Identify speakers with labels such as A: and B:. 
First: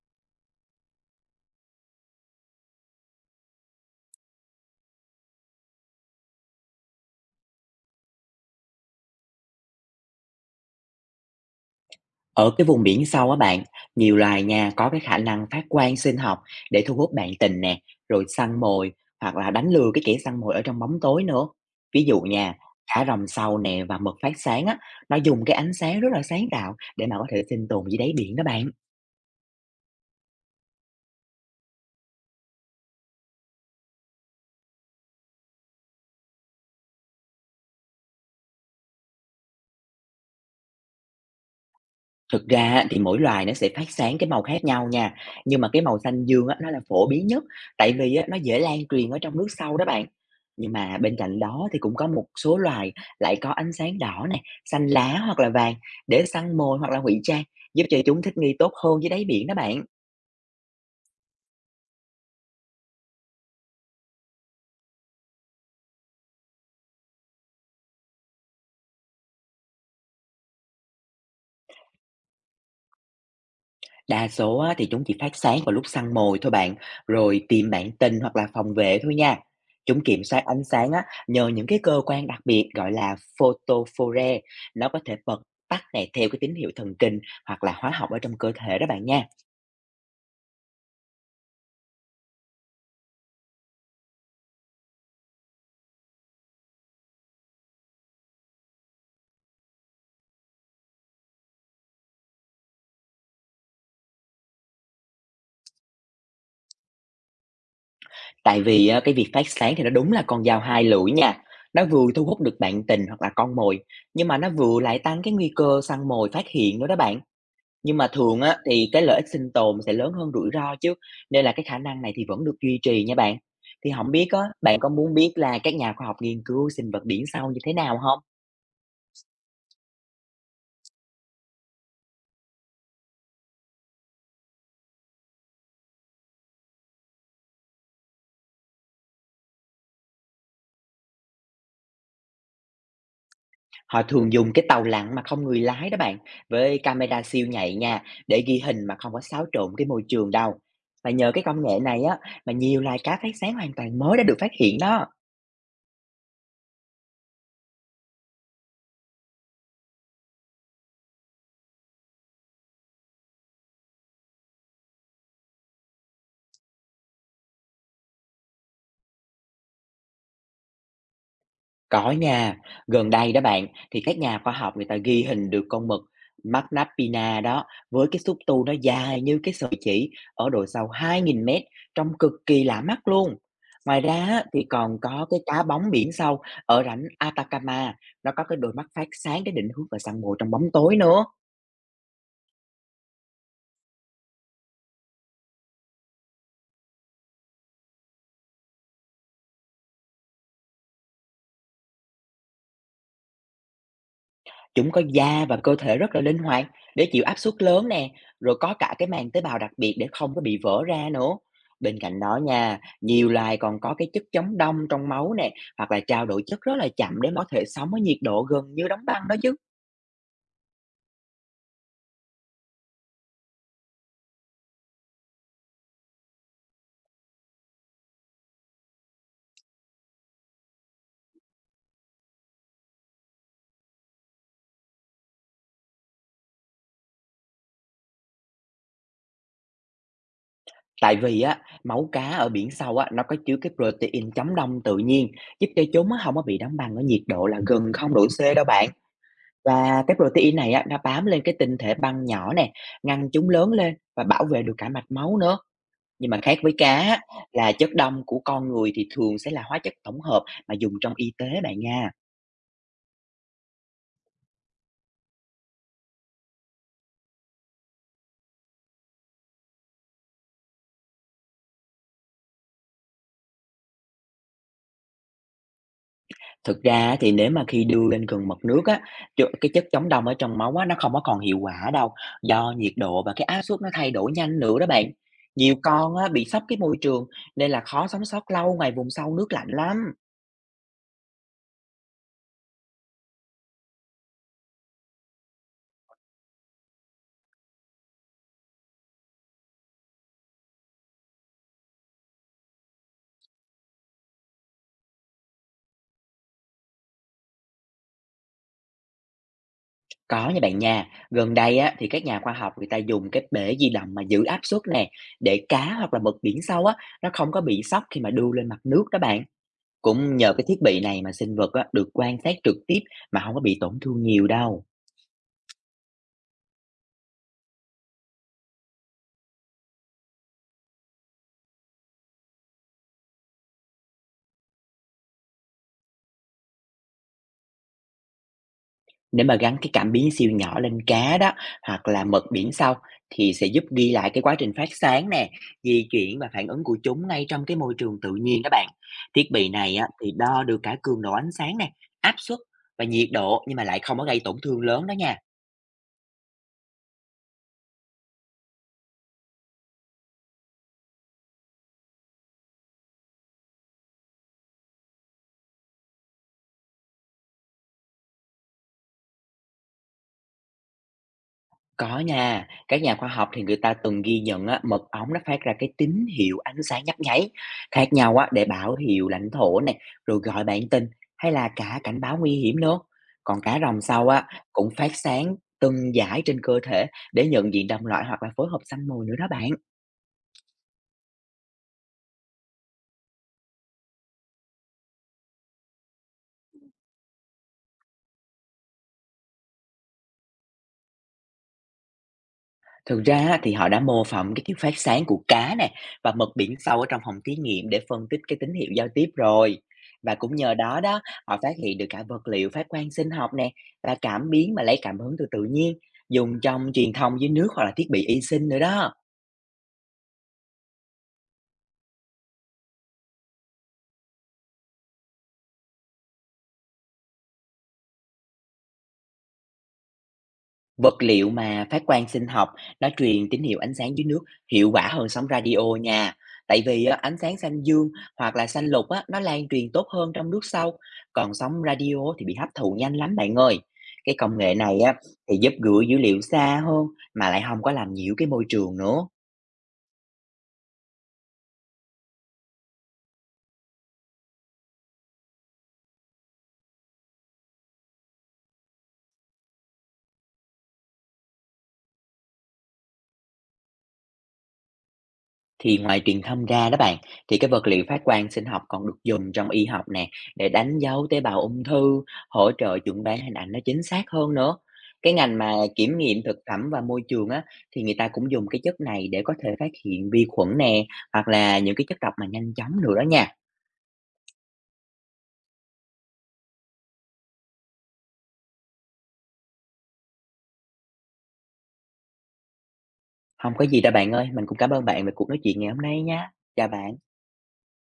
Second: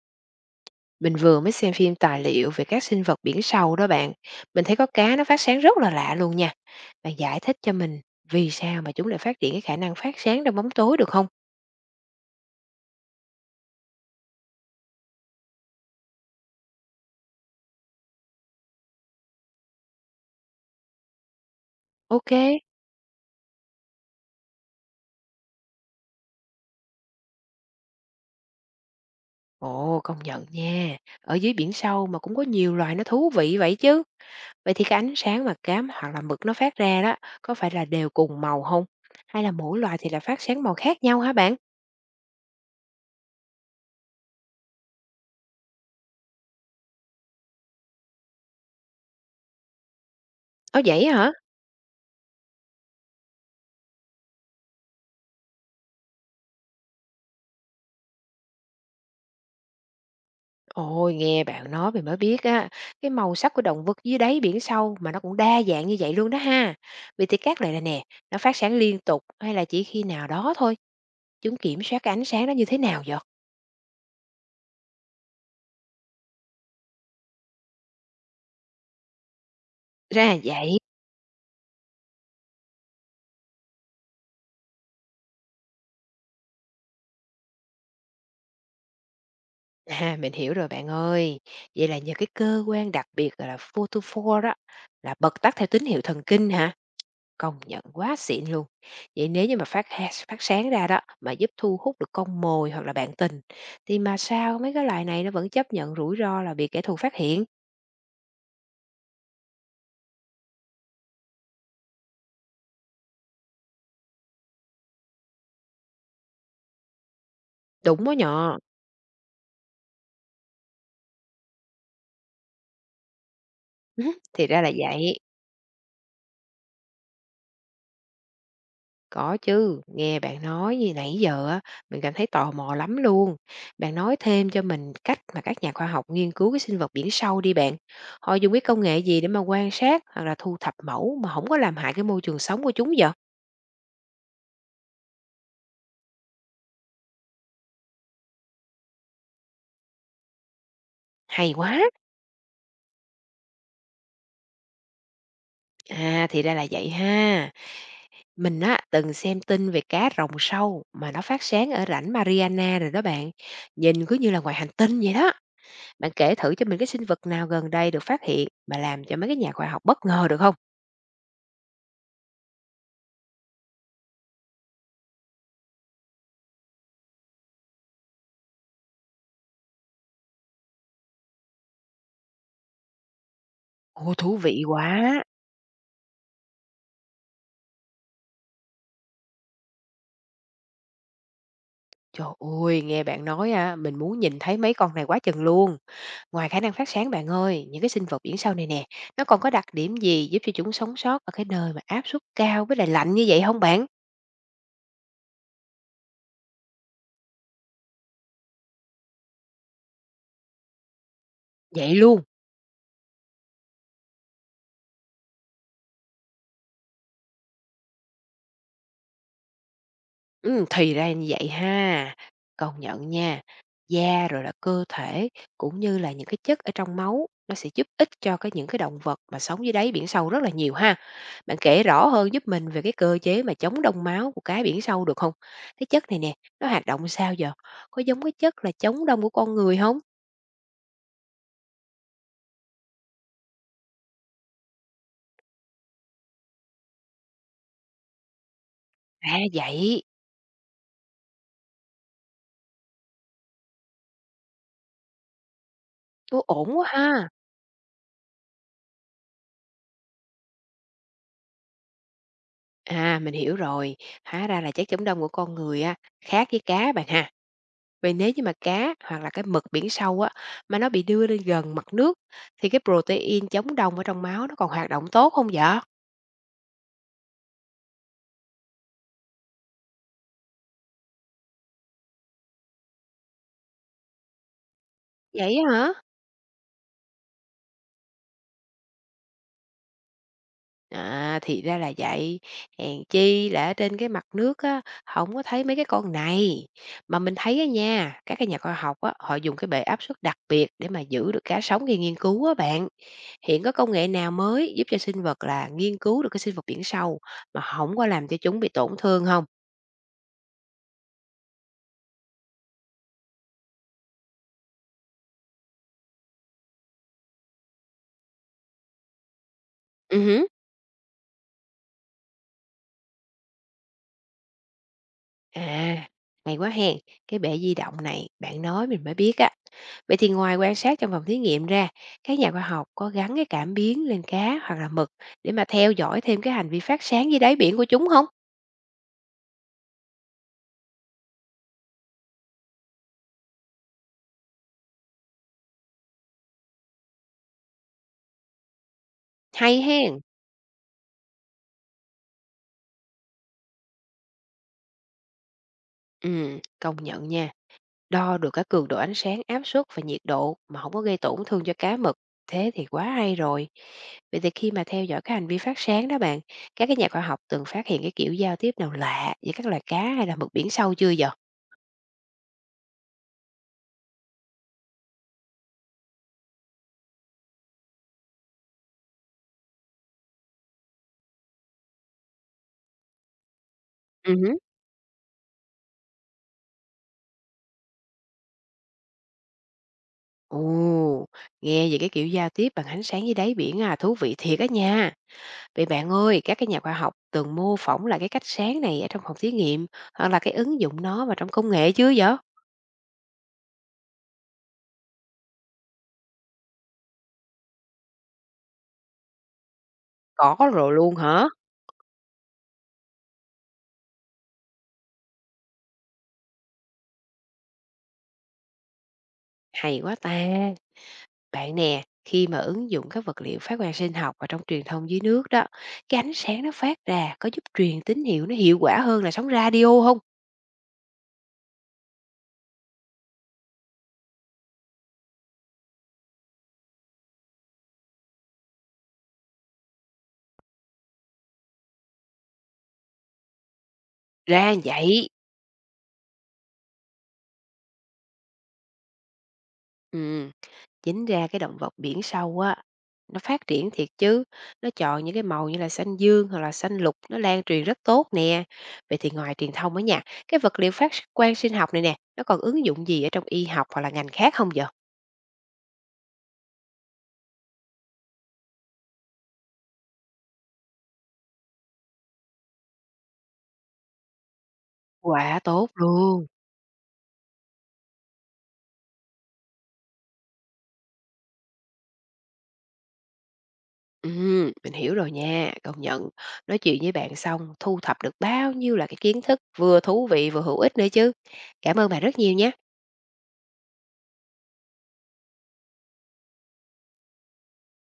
A: Mình vừa mới xem phim tài liệu về các sinh vật biển sâu đó bạn. Mình thấy có cá nó phát sáng rất là lạ luôn nha. Bạn giải thích cho mình vì sao mà chúng lại phát triển cái khả năng phát sáng trong bóng tối được không?
B: Ở cái vùng biển sâu á bạn, nhiều loài nha có cái khả năng phát quang sinh học để thu hút bạn tình nè, rồi săn mồi hoặc là đánh lừa cái kẻ săn mồi ở trong bóng tối nữa. Ví dụ
A: Ok.
B: nha, thả rồng sâu nè và mực phát sáng á, nó dùng cái ánh sáng rất là sáng tạo để mà có thể sinh tồn dưới đáy biển đó bạn.
A: Ồ, công nhận nha. Ở dưới biển sâu mà cũng có nhiều loài nó thú vị vậy chứ. Vậy thì cái ánh sáng mà cá hoặc là mực nó phát ra đó, có phải là đều cùng màu không? Hay là mỗi loài thì là phát sáng màu khác nhau hả bạn?
B: Thực ra á, thì mỗi loài nó sẽ phát sáng cái màu khác nhau nha, nhưng mà cái màu xanh dương á, nó là phổ biến nhất, tại vì á, nó dễ lan truyền ở trong nước sâu đó bạn. Nhưng
A: Ồ
B: mà
A: vậy
B: bên
A: hả?
B: cạnh đó thì cũng có một số loài lại có ánh sáng đỏ này xanh lá hoặc là vàng để săn mồi hoặc là ngụy trang, giúp cho chúng thích nghi tốt hơn với đáy biển đó bạn.
A: Ôi, nghe bạn nói mình mới biết á, cái màu sắc của động vật dưới đáy biển sâu mà nó cũng đa dạng như vậy luôn đó ha. Vậy thì cát này là nè, nó phát sáng liên tục hay là chỉ khi nào đó thôi? Chúng kiểm soát cái ánh sáng đó như thế nào vậy?
B: Đa số á, thì chúng chỉ phát sáng vào lúc săn mồi thôi bạn, rồi tìm bạn tình hoặc là phòng vệ thôi nha. Chúng kiểm
A: Ra
B: soát ánh
A: vậy.
B: sáng á, nhờ những cái cơ quan đặc biệt gọi là photophore. Nó có thể bật tắt này theo cái tín hiệu thần kinh hoặc là hóa học ở trong cơ thể đó bạn nha.
A: À, mình hiểu rồi bạn ơi. Vậy là nhờ cái cơ quan đặc biệt gọi là photophore đó, là bật tắt theo tín hiệu thần kinh hả? Công nhận quá xịn luôn. Vậy nếu như mà phát sáng ra đó, mà giúp thu hút được con mồi hoặc là bạn tình, thì mà sao mấy cái loài này nó vẫn chấp nhận rủi ro là bị kẻ thù phát hiện?
B: Tại vì á, cái việc phát sáng thì nó đúng là con dao hai lưỡi nha. Nó vừa thu hút được bạn tình hoặc là con mồi, nhưng mà nó vừa lại tăng cái nguy cơ săn mồi phát hiện nữa đó bạn. Nhưng
A: Đúng
B: mà
A: đó
B: thường á,
A: nhờ.
B: thì cái lợi ích sinh tồn sẽ lớn hơn rủi ro chứ, nên là cái khả năng này thì vẫn được duy trì nha bạn. Thì
A: Hứ,
B: không biết á,
A: thì ra là
B: bạn có muốn
A: vậy.
B: biết là các nhà khoa học nghiên cứu sinh vật biển sâu như thế nào không?
A: Có chứ, nghe bạn nói như nãy giờ á, mình cảm thấy tò mò lắm luôn. Bạn nói thêm cho mình cách mà các nhà khoa học nghiên cứu cái sinh vật biển sâu đi bạn. Họ dùng cái công nghệ gì để mà quan sát hoặc là thu thập mẫu mà không có làm hại cái môi trường sống của chúng vậy?
B: Họ thường dùng cái tàu lặn mà không người lái đó bạn, với camera siêu nhạy nha, để ghi hình mà không có xáo trộn cái môi trường đâu. Và nhờ cái
A: Hay
B: công nghệ
A: quá.
B: này á, mà nhiều loài cá phát sáng hoàn toàn mới đã được phát hiện đó.
A: À thì ra là vậy ha. Mình á, từng xem tin về cá rồng sâu mà nó phát sáng ở rãnh Mariana rồi đó bạn. Nhìn cứ như là ngoài hành tinh vậy đó. Bạn kể thử cho mình cái sinh vật nào gần đây được phát hiện mà làm cho mấy cái nhà khoa học bất ngờ được không?
B: Có nha, gần đây đó bạn, thì các nhà khoa học người ta ghi hình được con mực Magnappina đó, với cái xúc tu nó dài như cái sợi chỉ ở độ sâu 2.000 mét, trông cực kỳ lạ mắt luôn. Ngoài
A: Ô
B: ra
A: thú
B: á,
A: vị
B: thì
A: quá.
B: còn có cái cá bóng biển sâu ở rãnh Atacama, nó có cái đôi mắt phát sáng để định hướng vào san hô trong bóng tối nữa.
A: Trời ơi, nghe bạn nói á, mình muốn nhìn thấy mấy con này quá chừng luôn. Ngoài khả năng phát sáng bạn ơi, những cái sinh vật biển sâu này nè, nó còn có đặc điểm gì giúp cho chúng sống sót ở cái nơi mà áp suất cao với lại lạnh như vậy không bạn?
B: Chúng có da và cơ thể rất là linh hoạt để chịu áp suất lớn nè, rồi có cả cái màng tế bào đặc biệt để không có bị vỡ ra nữa.
A: Vậy
B: Bên cạnh
A: luôn.
B: đó nha, nhiều loài còn có cái chất chống đông trong máu nè, hoặc là trao đổi chất rất là chậm để có thể sống ở nhiệt độ gần như đóng băng đó chứ.
A: Thì ra như vậy ha. Công nhận nha, da rồi là cơ thể cũng như là những cái chất ở trong máu, nó sẽ giúp ích cho cái những cái động vật mà sống dưới đáy biển sâu rất là nhiều ha. Bạn kể rõ hơn giúp mình về cái cơ chế mà chống đông máu của cá biển sâu được không? Cái chất này nè, nó hoạt động sao giờ? Có giống cái chất là chống đông của con người không?
B: Tại vì á, máu cá ở biển sâu á, nó có chứa cái protein chống đông tự nhiên, giúp cho chúng á, không có bị đóng băng ở nhiệt độ là gần không độ C đâu bạn.
A: À, vậy,
B: Và cái protein này á, nó bám lên cái tinh thể băng nhỏ nè, ngăn chúng lớn lên và bảo vệ được cả mạch máu nữa. Nhưng
A: ô,
B: mà khác với
A: ổn quá
B: cá
A: ha.
B: là chất đông của con người thì thường sẽ là hóa chất tổng hợp mà dùng trong y tế bạn nha.
A: À, mình hiểu rồi, hóa ra là chất chống đông của con người á, khác với cá bạn ha. Vậy nếu như mà cá hoặc là cái mực biển sâu á, mà nó bị đưa lên gần mặt nước thì cái protein chống đông ở trong máu nó còn hoạt động tốt không vậy?
B: Thực ra thì nếu mà khi đưa lên gần mực nước á, cái chất chống đông ở trong máu á, nó không có còn hiệu quả đâu, do nhiệt độ và cái áp suất nó thay đổi nhanh nữa đó bạn.
A: Vậy á
B: Nhiều
A: hả?
B: con á, bị sốc cái môi trường, nên là khó sống sót lâu ngoài vùng sâu nước lạnh lắm.
A: À thì ra là vậy. Hèn chi là ở trên cái mặt nước á, không có thấy mấy cái con này. Mà mình thấy á nha, các cái nhà khoa học á, họ dùng cái bệ áp suất đặc biệt để mà giữ được cá sống khi nghiên cứu á bạn. Hiện có công nghệ nào mới giúp cho sinh vật là nghiên cứu được cái sinh vật biển sâu mà không có làm cho chúng bị tổn thương không?
B: Có nha bạn nha, gần đây á, thì các nhà khoa học người ta dùng cái bể di động mà giữ áp suất nè, để cá hoặc là mực biển sâu á, nó không có bị sốc khi mà đưa lên mặt nước đó bạn. Cũng
A: Ừ.
B: nhờ cái thiết bị này mà sinh vật á, được quan sát trực tiếp mà không có bị tổn thương nhiều đâu.
A: À, hay quá hen. Cái bể di động này bạn nói mình mới biết á. Vậy thì ngoài quan sát trong phòng thí nghiệm ra, các nhà khoa học có gắn cái cảm biến lên cá hoặc là mực để mà theo dõi thêm cái hành vi phát sáng dưới đáy biển của chúng không?
B: Nếu mà gắn cái cảm biến siêu nhỏ lên cá đó, hoặc là mực biển sâu, thì sẽ giúp ghi lại cái quá trình phát sáng nè, di chuyển và phản ứng của chúng ngay trong cái môi trường tự nhiên đó bạn. Thiết bị
A: Hay
B: này á,
A: hen.
B: thì đo được cả cường độ ánh sáng nè, áp suất và nhiệt độ, nhưng mà lại không có gây tổn thương lớn đó nha.
A: Ừ, công nhận nha. Đo được cả cường độ ánh sáng, áp suất và nhiệt độ mà không có gây tổn thương cho cá mực. Thế thì quá hay rồi. Vậy thì khi mà theo dõi các hành vi phát sáng đó bạn, các cái nhà khoa học từng phát hiện cái kiểu giao tiếp nào lạ giữa các loài cá hay là mực biển sâu chưa vậy?
B: Có nha, các nhà khoa học thì người ta từng ghi nhận á, mật ong nó phát ra cái tín hiệu ánh sáng nhấp nháy khác nhau á, để báo hiệu lãnh thổ này, rồi gọi bạn tình, hay là cả cảnh báo nguy hiểm nữa. Còn cá rồng sau á, cũng phát sáng từng dải trên cơ thể để nhận diện đồng loại hoặc là phối hợp săn mồi nữa đó bạn.
A: Ồ, nghe về cái kiểu giao tiếp bằng ánh sáng dưới đáy biển à, thú vị thiệt á nha. Vậy bạn ơi, các cái nhà khoa học từng mô phỏng lại cái cách sáng này ở trong phòng thí nghiệm hoặc là cái ứng dụng nó vào trong công nghệ chứ vậy?
B: Thực ra á, thì họ đã mô phỏng cái kiểu phát sáng của cá nè và mực biển sâu ở trong phòng thí nghiệm để phân tích cái tín hiệu giao tiếp rồi. Và cũng
A: Có
B: nhờ
A: rồi
B: đó
A: luôn
B: đó,
A: hả?
B: họ phát hiện được cả vật liệu phát quang sinh học nè, là cảm biến mà lấy cảm hứng từ tự nhiên, dùng trong truyền thông dưới nước hoặc là thiết bị y sinh nữa đó.
A: Hay quá ta. Bạn nè, khi mà ứng dụng các vật liệu phát quang sinh học vào trong truyền thông dưới nước đó, cái ánh sáng nó phát ra có giúp truyền tín hiệu nó hiệu quả hơn là sóng radio không?
B: Vật liệu mà phát quang sinh học nó truyền tín hiệu ánh sáng dưới nước hiệu quả hơn sóng radio nha. Tại vì á, ánh sáng xanh dương hoặc là xanh lục á, nó lan truyền tốt hơn trong nước sâu, còn sóng radio thì bị hấp thụ nhanh lắm bạn ơi. Cái công nghệ
A: Ra
B: này á,
A: vậy.
B: thì giúp gửi dữ liệu xa hơn mà lại không có làm nhiễu cái môi trường nữa.
A: Ừ. Chính ra cái động vật biển sâu á, nó phát triển thiệt chứ, nó chọn những cái màu như là xanh dương hoặc là xanh lục, nó lan truyền rất tốt nè. Vậy thì ngoài truyền thông ở nhà, cái vật liệu phát quang sinh học này nè, nó còn ứng dụng gì ở trong y học hoặc là ngành khác không vậy?
B: Thì ngoài truyền thông ra đó bạn, thì cái vật liệu phát quang sinh học còn được dùng trong y học nè, để đánh dấu tế bào ung thư, hỗ trợ chuẩn đoán hình ảnh nó chính xác hơn nữa. Cái ngành
A: Quá
B: mà
A: tốt
B: kiểm nghiệm
A: luôn.
B: thực phẩm và môi trường á, thì người ta cũng dùng cái chất này để có thể phát hiện vi khuẩn nè, hoặc là những cái chất độc mà nhanh chóng nữa đó nha.
A: Ừ, mình hiểu rồi nha, công nhận. Nói chuyện với bạn xong, thu thập được bao nhiêu là cái kiến thức vừa thú vị vừa hữu ích nữa chứ. Cảm ơn bạn rất nhiều nha.
B: Không có gì đâu bạn ơi, mình cũng cảm ơn bạn về cuộc nói chuyện ngày hôm nay nha. Chào bạn.